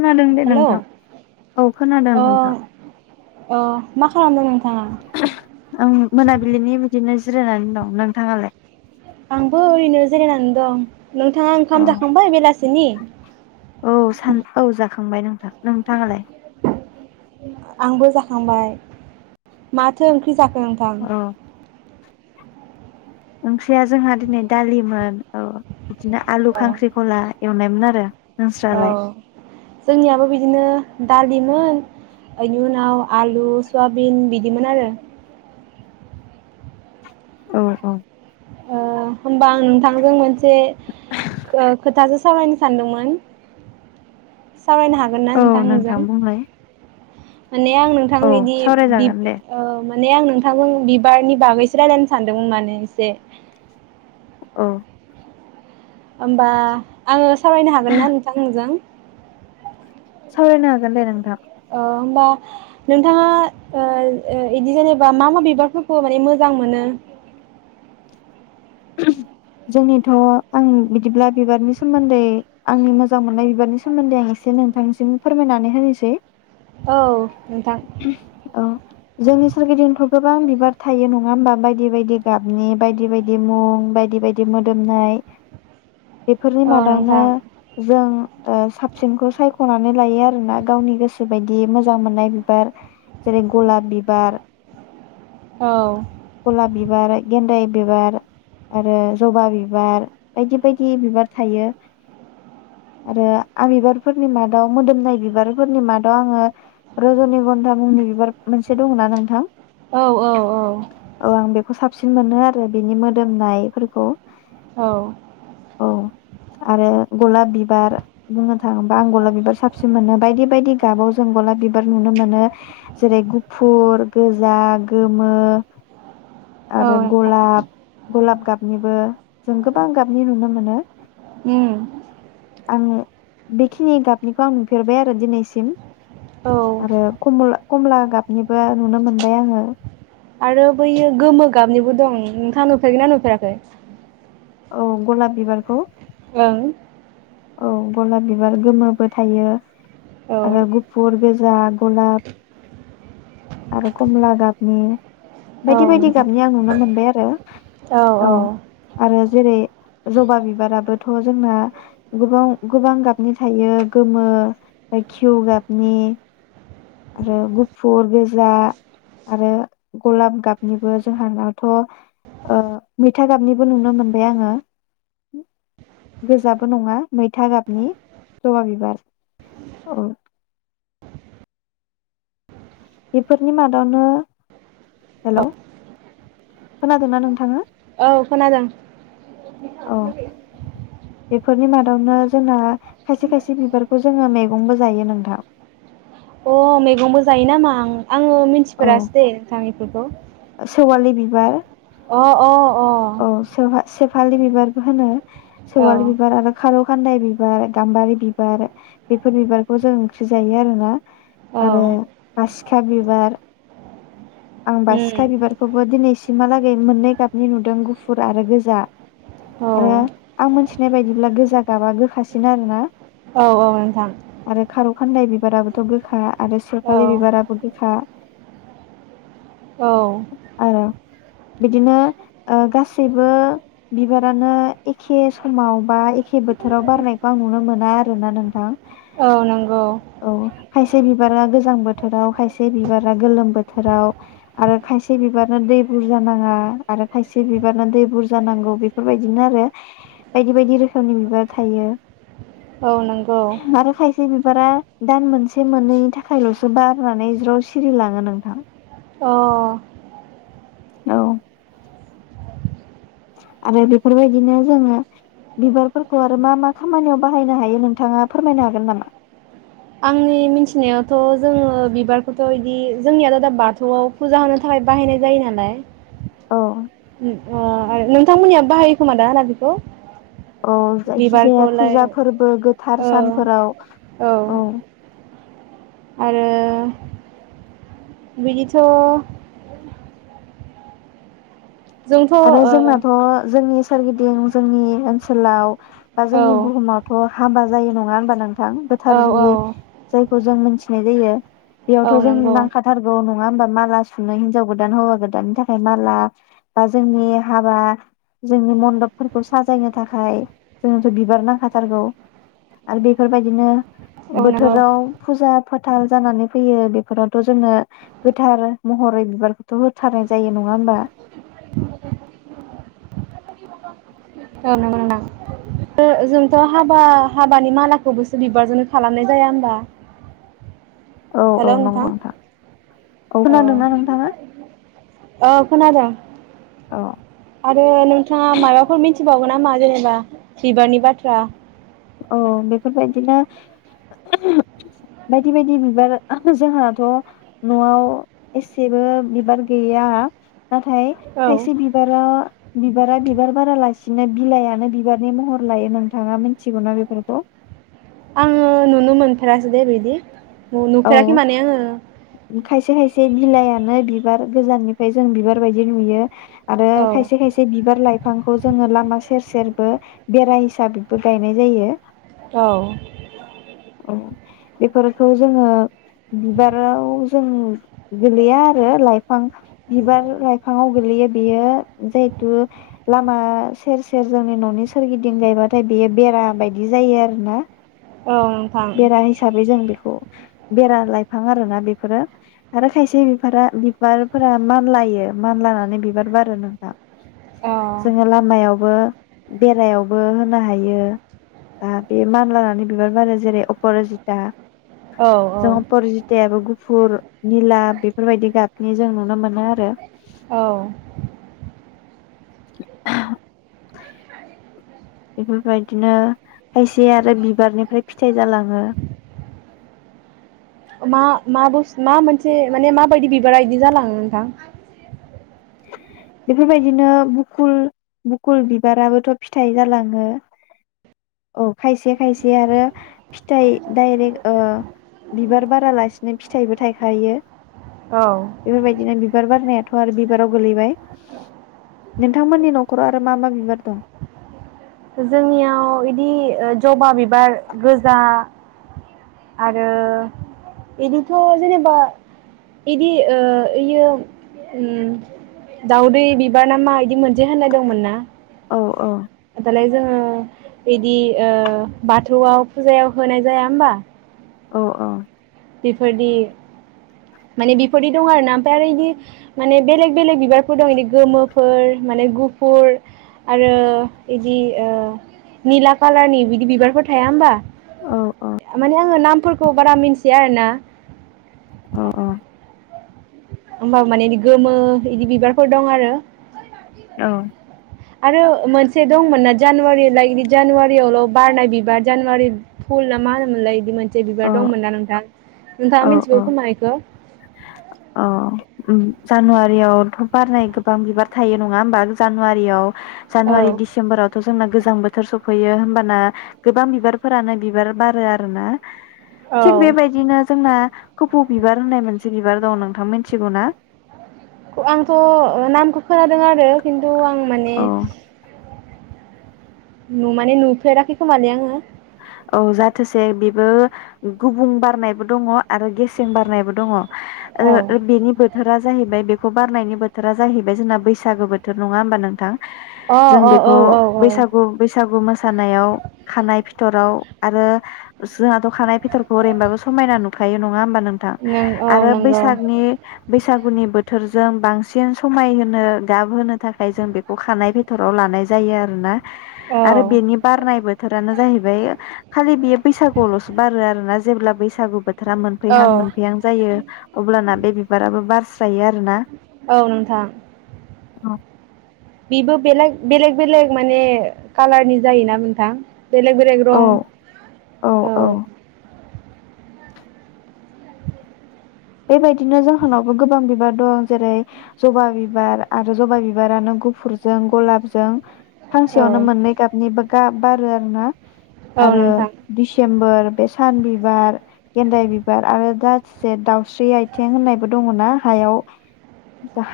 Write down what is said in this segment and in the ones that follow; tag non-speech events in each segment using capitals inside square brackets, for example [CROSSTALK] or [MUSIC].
खोनादों दे हेलौ नोंथां औ खोनादों अ नोंथां अ मा खालामदों नोंथाङा? आं मोनाबिलिनि बिदिनो जि जिरायनानै दं नोंथाङालाय? आंबो ओरैनो जिरायनानै दं। नोंथाङा ओंखाम जाखांबाय बेलासि सिनि औ सान औ जाखांबाय नोंथां नोंथाङालाय? आंबो जाखांबाय माथो ओं ख्रि जाखो नोंथां? ओंख्रिया जोंहा दिनै दालिमोन औ। बिदिनो आलु खांख्रि ख'ला। एवनायमोन आरो। औ नोंस्रालाय जोंनियाबो बिदिनो दालिमोन इनि उनाव आलु सयाबिन बिदिमोन आरो। औ औ। ओ होमबा आं नोंथांजों मोनसे खो-खोथासो सावरायनो सानदोंमोन। सावरायनो हागोन ना औ नोंथां नोंजों? बुंलाय माने आं नोंथां औ बिदि बिब सावरायजागोन दे औ मा माने आं नोंथां बिबारनि बागैसो रायलायनो सानदोंमोन माने एसे। औ। ओमबा आङो सावरायनो हागोन ना नोंथां नोंजों? सावरायनो हागोन दे नोंथां। ओ होम्बा नोंथाङा ओ ओ इदि जेनेबा मा मा बिबारफोरखौ माने मोजां मोनो? जोंनिथ' आं बिदिब्ला बिबारनि सोमोन्दै आंनि मोजां मोननाय बिबारनि सोमोन्दै आं एसे नोंथांनिसिम फोरमायनानै होनोसै। औ नोंथां। औ जोंनि सोरगिदिंथ' गोबां बिबार थायो नङा होमबा बायदि बायदि गाबनि बायदि बाय दि मुं बायदि बायदि मोदोमनाय बेफोरनि औ मादावनो नोंथां जों ओ साबसिनखौ सायख'नानै लायो आरोना गावनि गोसो बायदि मोजां मोननाय बिबार जेरै गलाब बिबार औ। बार, गेन्दाइ बिबार आरो जबा बिबार बायदि बायदि बिबार थायो आरो आं बिबारफोरनि मादाव मोदोमनाय बिबारफोरनि मादाव आङो रजनिगन्धा मुंनि बिबार मोनसे दङना नोंथां? औ औ औ। सिन मोनो आरो बेनि मो दोमनाय फोरखौ औ आरो गलाब बिबार बुंनो थाङोबा आं गलाब बिबार साबसिन मोनो बायदि बायदि गाबाव जों गलाब बिबार नुनो मोनो जेरै गुफुर, गोजा, गोमो औ आरो नोंथां गलाब गलाब गाबनिबो जों गोबां गाबनि नुनो मोनो। उम। आं बेखिनि गाबनिखौ आं नुफेरबाय आरो दिनैसिम। औ आरो कमला कमला गाबनिबो नुनो मोनबाय आङो। आरो बैयो गोमो गाबनिबो दं, नोंथाङा नुफेरगोना नुफेराखै? औ गलाब बिबारखौ। ओं। औ गलाब बिबार गोमोबो थायो। औ आरो गुफुर बे जा गलाब आरो कमला गाबनि औ बायदि बायदि नोंथां गाबनि आं नुनो मोनबाय आर [UNINTELLIGIBLE] औ आरो जेरै जबा बिबाराबोथ' जोंना गोबाव गोबां गाबनि थायो गोमो घिउ गाबनि आरो गुफुर गोजा आरो गलाब गाबनिबो जोंहानावथ' ओ मैथा गाबनिबो नुनो मोनबाय आङो गोजा बो नङा मैथा गाबनि जबा बिबार औ बेफोरनि मादावनो हेलौ खोनादोंना नोंथाङा? औ खोनादों। [UNINTELLIGIBLE] फोरनि मादावनो जोंना खायसे खायसे बिबारखौ जोङो मे गंबो जायो नोंथां। ओ मैगंबो जायो नामा आं आङो औ मिथिफेरासै दे नोंथां इद बेखौ सेवालि बिबार अ अ अ सेवहा सेफालि बिबारबो होनो अ औ सेवालि बिबार आरो खार' फानदाय बिबार गाम्बारि बिबार बेफोर बिबारखौ जों ओंख्रि जायो आरोना? औ आरो पास खा बिबार आं उम बासिखा बिबारखौबो दिनैस सिमहालागै मोननै गाबनि नुदों गुफुर आरो गोजा औ आरो आं मिथिनाय बायदिब्ला गोजा गाबा गोखासि बिदिनो आरोना? औ औ नोंथां आरो खारौ खान्दाय बिबाराबोथ' गोखा। आरो औ सेपालि बिबाराबो गोखा। औ आरो बिदिनो ओ गासैबो बिबारानो एखे समाव बा एखे बोथोराव बारनायखौ आं नुनो मोना आरोना नोंथां औ नंगौ औ खायसे बिबारा गोजां बोथोराव खायसे बिबारा गोलोम बोथ फोराव आरो खायसे बिबारनो दै बुरजा नाङा आरो खायसे बिबारनो दै बुरजा नांगौ बेफोरबायदिनो आरो बायदि बायदि रोखोमनि बिबार थायो। औ नोंगौ आरो खायसे बिबारा दान मोनसे मोननैनि थाखायल'सो बारनानै ज्र सिरिलाङो नोंथां। अह औ आरो बेफोरबायदिनो जोङो बिबारफोरखौ आरो मा मा खामानियाव बाहायनो हायो नोंथाङा फोरमायनो हागोन नामा? आंनि मिथिनायावथ' जोङो बिबारखौथ' इदि जोंनियाथ' दा बाथौआव फुजा होनो थाखाय बाहायनाय जायो नालाय अह उ अ आर नोंथांमोननिया बाहायो खोमा दा ना बेखौ? औ जायखिजाया बिबारखौलाय फुजा फोरबो गोथार औ सानफोराव औ। आरो बिदिथ' जोंथ' ओ आरो जोंनाथ' जोंनि सोरगिदिं जोंनि ओनसोलाव बा औ जोंनि बुहुमाथ' हाबा जायो नङा होनबा नों थां औ गोथार औ जुलि जायखौ जों मोन थिनाय जायो। औ बेयावथ' जों नंगौ नांखाथारगौनो नङा होमबा माला सुनो हिन्जाव गोदान हौवा गोदाननि थाखाय माला बा जोंनि हाबा जोंनि मन्दपफोरखौ साजायनो थाखाय जोंथ' बिबार नांखाथारगौ आरो बेफोरबायदिनो औ नंगौ बोथोराव फुजा फोथाल जानानै फैयो बेफोरावथ' जोंङो गोथार महरै बिबार थ' होथारनाय जायो नङा होमबा? औ नौ जोंथ' हाबा हाबानि मालाखौबोसो बिबारजोंनो खालामनाय जाया होमबा? औ औ नंगौ नोंथां औ खोनादोंना नोंथाङा? ओं खोनादों। आरो नोंथाङा माबाफोर मिथिबावगोन? ना मा जेनेबा बिबारनि बाथ्रा। औ बेफोरबायदिनो बायदि बायदि बिबार जोंहाथ' न'आव एसेबो बिबार गैया नाथाय औ खायसे बिबारा बिबारा बिबार बारा ला बिदिनो बिलायानो बिबारनि महर लायो नोंथाङा मोनथि थिगौना बेफोरखौ? आं नुनो मोननफेरासै दे बिदि। औ नुफेराखै माने आङो खायसे खायसे बिलायानो बि बिबार गोजाननिफ्राय जों बिबार बायदि नुयो आरो औ खायसे खायसे बिबार लाइफांखौ जोङो लामा सेर सेरबो बेराय फिसाबिदबो गायनाय जायो। औ। औ बेफोरखौ जोङो बिबाराव जों गोलैया आरो लाइफां बिबार लाइफाङाव गोलैयो बेयो जिहेथु लामा सेर सेर जोंनि न'नि सोरगिदिं गायबाथाय बेयो बेरा बायदि जायो आरोना? औ नोंथां बेरा हिसाबै जों बेखौ बेरा लाइफां आरोना बेफोरो आरो खायसे बिफारा बिबारफोरा मानलायो मानलानानै बिबार बारो नोंथां। जोङो औ लामायावबो बेरायावबो होनो हायो बा बे मानलानानै बिबार बारो जेरै अपरजिता औ जों अपरजितायाबो गुफुर निला बेफोरबायदि गाबनि जों नुनो मोनो आरो। औ। [UNINTELLIGIBLE] बेफोरबायदिनो खायसे आरो बिबारनिफ्राय फिथाइ जालाङो। मा मा मा मोनसे माने माबायदि बिबारा बिदि जालाङो नोंथां? बेफोरबायदिनो बुकुल बुकुल बिबाराबोथ फिथाइ जालाङो औ खायसे खायसे आरो फिथाइ डाइरेक्ट ओ बिबार बारालासिनो फिथाइबो थायखायो। औ बेफोरबायदिनो बि बिबार बारनायाथ आरो बि बिबाराव गोलैबाय नोंथांमोननि नखराव आरो मा मा बिबार दं? जोंनियाव इदि ओ जबा बिबार गोजा आरो बिदिथ जेनेबा इदि ओ ओइयो होम दाउदै बिबार ना मा? दि मोनसे होननाय दंमोन ना? औ औ लाय जोङो बिदि ओ बाथौआव फुजायाव होनाय जाया होमबा? औ औ बिफोरदि माने बेफोरदि दं आरोना ओमफ्राय आरो इदि माने बेलेग बेलेग बिबारफोर दं यिदि गोमोफोर माने गुफुर आरो इदि ओ निला कालारनि बिदि बिबारफोर थाया होमबा? औ माने आङो नाम फोरखौ बारा मिनथि या आरो ना औ होमबाबो माने इदि गोमो इदि बिबारफोर दं आरो। औ आरो मोनसे दंमोन ना जानुवारिलाय बिदि जानुवारियावल बारनाय बिबार जानुवारि फुल ना मा होनोमोनलाय इदि मोनसे जे बिबार दंमोन ना नोंथां नोंथाङा औ मिथिगौ औ खोमा इखौ। ओम जानुवारियावथ बारनाय गोबां बिबार थायो नङा होमबा जानुवारियाव औ जानुवारि दिसेमबरावथ जोंना गोजां बोथोर सफैयो होमबाना गोबां बिबारफोरानो बिबार बारो आरो ना। औ थिग बेबायदिनो जोंना खफौ बिबार होननाय मोनसे बिबार दं नोंथां मिथिगौ ना? आंथ' नामखौ खोनादों आरो खिन्थु आं माने औ नु माने नुफेराखै खोमालै आङो। औ जाथोसे बेबो गुबुं बारनायबो दङ आरो गेसें बारनायबो दङ। औ ओ बेनि बोथोरा जाहैबाय बेखौ बारनायनि बोथोरा जाहैबाय जोंना बैसागो बोथोर नङा होमबा नोंथां? अ जों अ औ बेखौ औ औ बैसागु बैसागु मोसानायाव खानाय फि फिथ'राव आरो जोंहाथ' खानाय फिथरखौ ओरैनोबाबो समायना नुखायो नङा होमबा नोंथां नों औ आरो नंगौ बैसागनि बैसागुनि बोथोर जों बांसिन समायहोनो गाबहोनो थाखाय जों बेखौ खानाय फेथराव लानाय जायो आरो ना। औ आरो बेनि बारनाय बोथोरानो जाहैबाय [UNINTELLIGIBLE] खालि बेयो बैसागुआवल'सो बारो आरो ना जेब्ला बैसाग [INAUDIBLE] [UNINTELLIGIBLE] बोथोरा औ मोनफैहां मोनफैहां जायो अब्लाना बे बिबाराबो बारसि औ नोंथां [UNINTELLIGIBLE] बेबो बेलेग बेलेग बेलेग माने कालारनि जायोना नोंथां? बेलग बेलेग औ रं औ बेबायदिनो जोंहानावबो गोबां बिबार दं जेरै जबा बिबार आरो जबा बिबारानो गुफुरजों गलाबजों औ फांसेयावनो मोननै गाबनि गाब बारो आरो ना औ आरो नोंथां दिसेम्बर बे सान बिबार गेन्दाय बिबार आरो दा [UNINTELLIGIBLE] दाउस्रि आइथें होननायबो दङ ना हायाव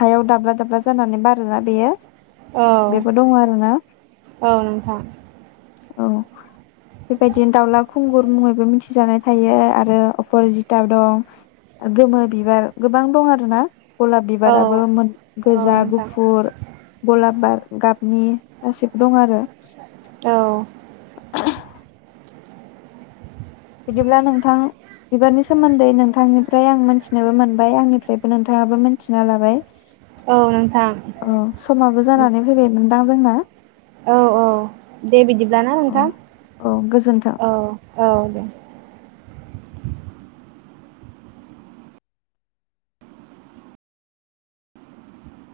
हायाव दाब्ला दाब्ला जानानै बारोना बेयो औ बेबो दङ आरोना औ नोंथां औ बेबायदिनो दाउला खुंगुर मुङैबो मिथिजानाय थायो आरो अपरजिता दं गोमो बिबार गोबां दं आरो ना गलाब औ बिबाराबो मोन औ गोजा नोंथां गुफुर गलाब बार गाबनि गासिबो दं आरो औ बिदिब्ला नोंथां बिबारनि सोमोन्दै नोंथांनिफ्राय आं मोनथिनोबो मोनबाय आंनिफ्रायबो नोंथाङाबो मोनथिना लाबाय औ नोंथां अ समाबो जानानै फैबायमोन दा जोंना औ औ दे बिदिब्लाना औ नोंथां औ गोजोन्थों औ औ दे